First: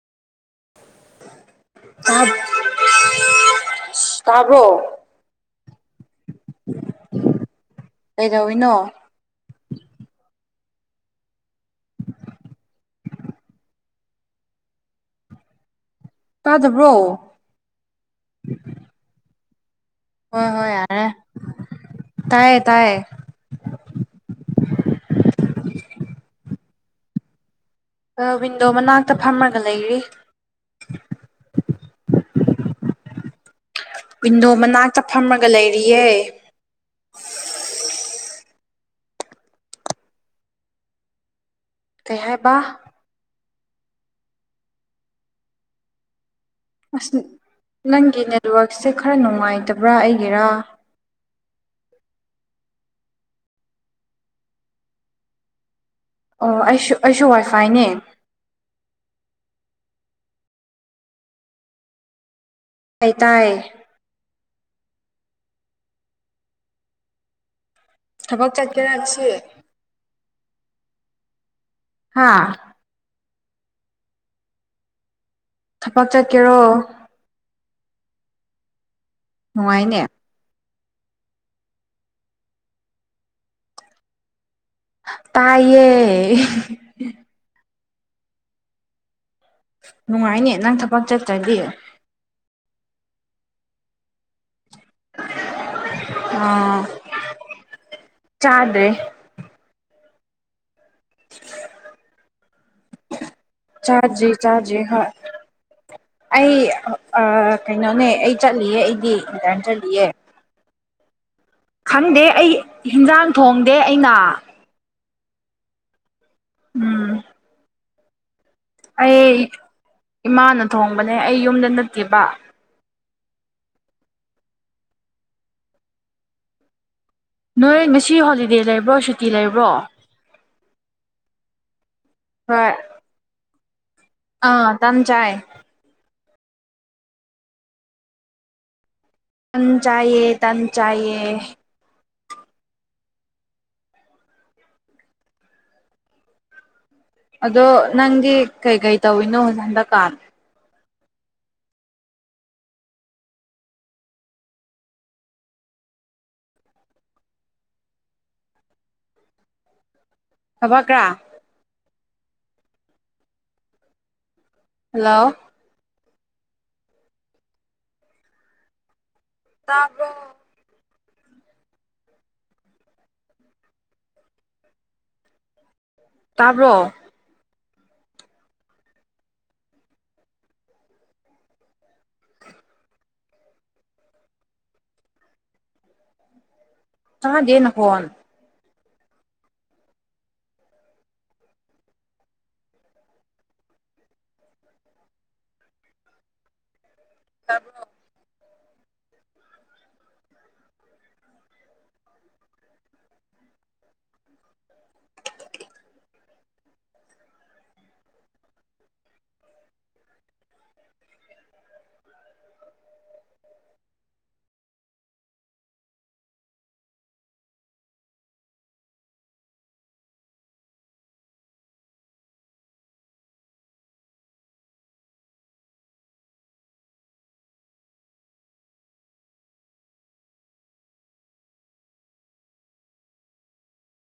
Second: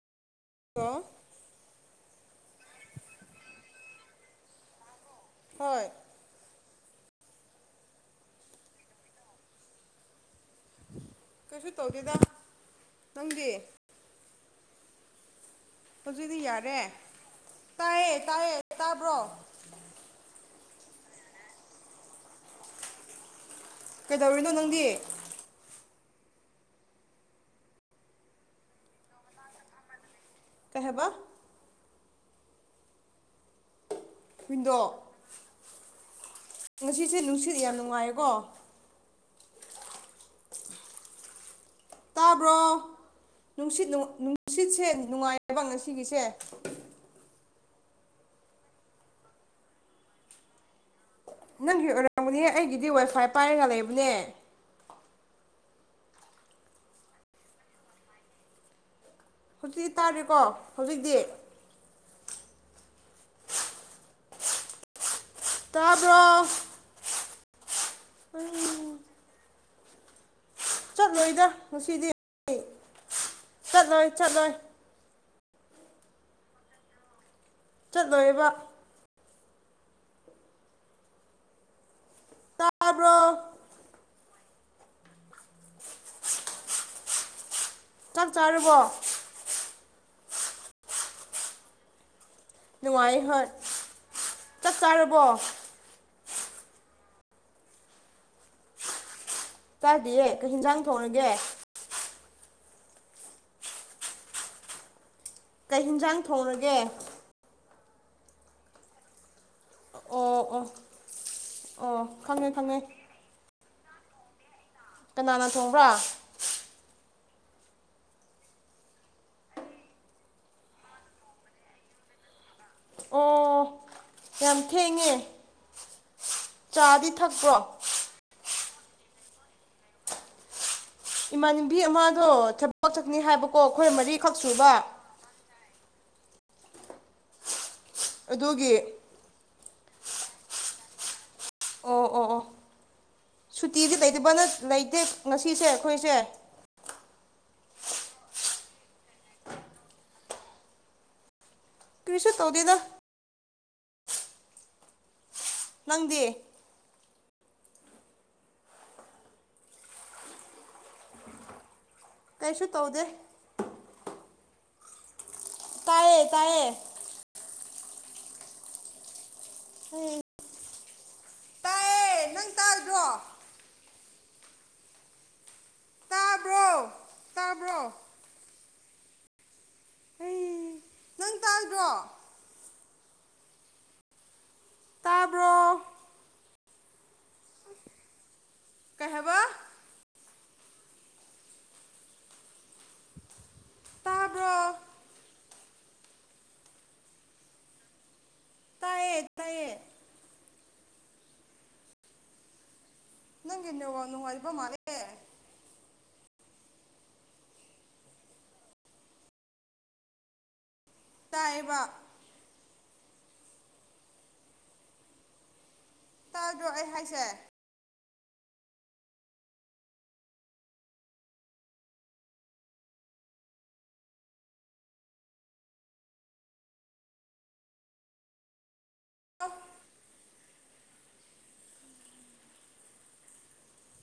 hello ꯇꯕꯔꯣ ꯍꯣꯏ ꯀꯩꯗꯧꯔꯤꯅꯣ ꯀꯩꯁꯨ ꯇꯧꯗꯦꯗ ꯅꯪꯗꯤ ꯍꯧꯖꯤꯛꯗꯤ ꯌꯥꯔꯦ ꯇꯥꯗꯕ꯭ꯔꯣ ꯇꯥꯏꯌꯦ ꯇꯥꯏꯌꯦ ꯇꯥꯕ꯭ꯔꯣ ꯍꯣꯏ ꯍꯣꯏ ꯌꯥꯔꯦ ꯇꯥꯏꯌꯦ ꯇꯥꯏꯌꯦ ꯀꯩꯗꯧꯔꯤꯅꯣ ꯅꯪꯗꯤ ꯋꯤꯟꯗꯣ ꯃꯅꯥꯛꯇ ꯐꯝꯃꯒ ꯂꯩꯔꯤ ꯀꯩꯍꯥꯏꯕ ꯋꯤꯟꯗꯣ ꯃꯅꯥꯛꯇ ꯐꯝꯃꯒ ꯂꯩꯔꯤꯌꯦ ꯁꯤꯗꯤ ꯌꯥꯝ ꯅꯨꯡꯉꯥꯏꯀꯣ ꯀꯩ ꯇꯥꯕ꯭ꯔꯣ ꯍꯥꯏꯕ ꯅꯨꯡꯁꯤꯠ ꯅꯨꯡꯁꯤꯠꯁꯦ ꯅꯨꯡꯉꯥꯏꯌꯦꯕ ꯉꯁꯤꯒꯤꯁꯦ ꯑꯁ ꯅꯪꯒꯤ ꯅꯦꯠꯋꯛꯁꯦ ꯈꯔ ꯅꯨꯡꯉꯥꯏꯇꯕ꯭ꯔꯥ ꯑꯩꯒꯤꯔꯥ ꯅꯪꯒꯤ ꯑꯣꯏꯔꯃꯒꯅꯤ ꯑꯩꯒꯤꯗꯤ ꯋꯥꯏꯐꯥꯏ ꯄꯥꯏꯔꯒ ꯂꯩꯕꯅꯦ ꯑꯣ ꯑꯩꯁꯨ ꯑꯩꯁꯨ ꯋꯥꯏꯐꯥꯏꯅꯦ ꯍꯧꯖꯤꯛꯇꯤ ꯇꯥꯔꯦꯀꯣ ꯍꯧꯖꯤꯛꯇꯤ ꯍꯥꯏ ꯇꯥꯏ ꯇꯥꯕꯔꯣ ꯊꯕꯛ ꯆꯠꯀꯦꯔꯁꯤ ꯆꯠꯂꯣꯏꯗ ꯉꯥꯁꯤꯗꯤ ꯍꯥꯥ ꯆꯠꯂꯣꯏ ꯆꯠꯂꯣꯏ ꯊꯕꯛ ꯆꯠꯀꯦꯔꯣ ꯆꯠꯂꯣꯏꯕ ꯅꯨꯡꯉꯥꯏꯅꯦ ꯇꯥꯕꯔꯣ ꯇꯥꯏꯌꯦ ꯆꯥꯛ ꯆꯔꯕꯣ ꯅꯨꯡꯉꯥꯏꯅꯦ ꯅꯪ ꯊꯕꯛ ꯆꯠꯇ꯭ꯔꯗꯤ ꯅꯨꯡꯉꯥꯏ ꯍꯣꯏ ꯆꯛ ꯆꯥꯔꯕꯣ ꯑ ꯆꯥꯗ꯭ꯔꯤ ꯆꯥꯗꯤꯌꯦ ꯀꯩ ꯍꯤꯟꯖꯥꯡ ꯊꯣꯡꯉꯥꯒꯦ ꯆꯥꯗꯔꯤ ꯆꯥꯗꯔꯤ ꯍꯣꯏ ꯀꯩ ꯍꯤꯟꯖꯥꯡ ꯑꯩ ꯊꯣꯡꯔꯒꯦ ꯑꯥ ꯀꯩꯅꯣꯅꯦ ꯑꯩ ꯆꯠꯂꯤꯌꯦ ꯑꯩꯗꯤ ꯏꯟꯇꯔꯟ ꯆꯠꯂꯤꯌꯦ ꯑꯣ ꯑꯣ ꯑꯣ ꯈꯪꯗꯦ ꯈꯪꯉꯦ ꯑꯩ ꯈꯪꯉꯦ ꯍꯤꯟꯖꯥꯡ ꯊꯣꯡꯗꯦ ꯑꯩꯅ ꯀꯅꯥꯅ ꯊꯣꯡꯕ꯭ꯔꯥ ꯎꯝ ꯑꯩ ꯏꯃꯥꯅ ꯊꯣꯡꯕꯅꯦ ꯑꯩ ꯌꯨꯝꯗ ꯅꯠꯇꯦꯕ ꯑꯣ ꯌꯥꯝ ꯊꯦꯡꯉꯦ ꯆꯥꯗꯤ ꯊꯛ [unintelligible] ꯅꯣꯏ ꯉꯁꯤ ꯍꯣꯂꯤꯗꯦ ꯂꯩꯕ꯭ꯔꯣ ꯁꯨꯇꯤ ꯂꯩꯕ꯭ꯔꯣ ꯏꯃꯥꯟꯅꯕꯤ ꯑꯃꯗꯣ ꯍꯣꯏ ꯊꯕꯛꯆꯛꯅꯤ ꯍꯥꯏꯕꯀꯣ ꯈꯣꯏ ꯃꯔꯤ ꯑꯥ ꯇꯝ ꯆꯥꯏ ꯑꯗꯨꯒꯤ ꯇꯟ ꯆꯥꯌꯦ ꯇꯟ ꯆꯥꯏꯌꯦ ꯑꯣ ꯑꯣ ꯑꯣ ꯁꯨꯇꯤꯁꯦ ꯂꯩꯇꯕꯅꯠ ꯂꯩꯇꯦ ꯉꯁꯤꯁꯦ ꯑꯩꯈꯣꯏꯁꯦ ꯑꯗꯣ ꯅꯪꯗꯤ ꯀꯩꯀꯩ ꯇꯧꯋꯤꯅꯣ ꯍꯟꯗꯛꯀꯥꯟ ꯀ꯭ꯔꯤꯁꯨ ꯇꯧꯗꯦꯗꯥ ꯅꯪꯗꯤ ꯊꯕꯛ ꯀꯥ ꯀꯩꯁꯨ ꯇꯧꯗꯦ ꯍꯜꯂꯣ ꯇꯥꯏꯌꯦ ꯇꯥꯏꯌꯦ ꯇꯕꯔꯣ ꯇꯥꯗꯔꯣ ꯇꯥꯕ꯭ꯔꯣ ꯕꯔꯣ ꯑꯩ ꯅꯪ ꯇꯥꯗꯔꯣ ꯇꯥꯕ꯭ꯔꯣ ꯇꯥꯗꯦ ꯅꯈꯣꯟ ꯀꯩ ꯍꯥꯏꯕꯥ ꯇꯥꯕꯔꯣ ꯇꯥꯕꯔꯣ ꯇꯥꯏꯌꯦ ꯇꯥꯏꯌꯦ ꯅꯪꯒꯤ ꯅꯦꯠꯋꯥꯛ ꯅꯨꯉꯥꯏꯇꯥꯕ ꯃꯥꯜꯂꯦ ꯑꯦ ꯇꯥꯌꯦꯕ ꯇꯥꯗ꯭ꯔꯣ ꯑꯩ ꯍꯥꯏꯁꯦ ꯑꯣꯐ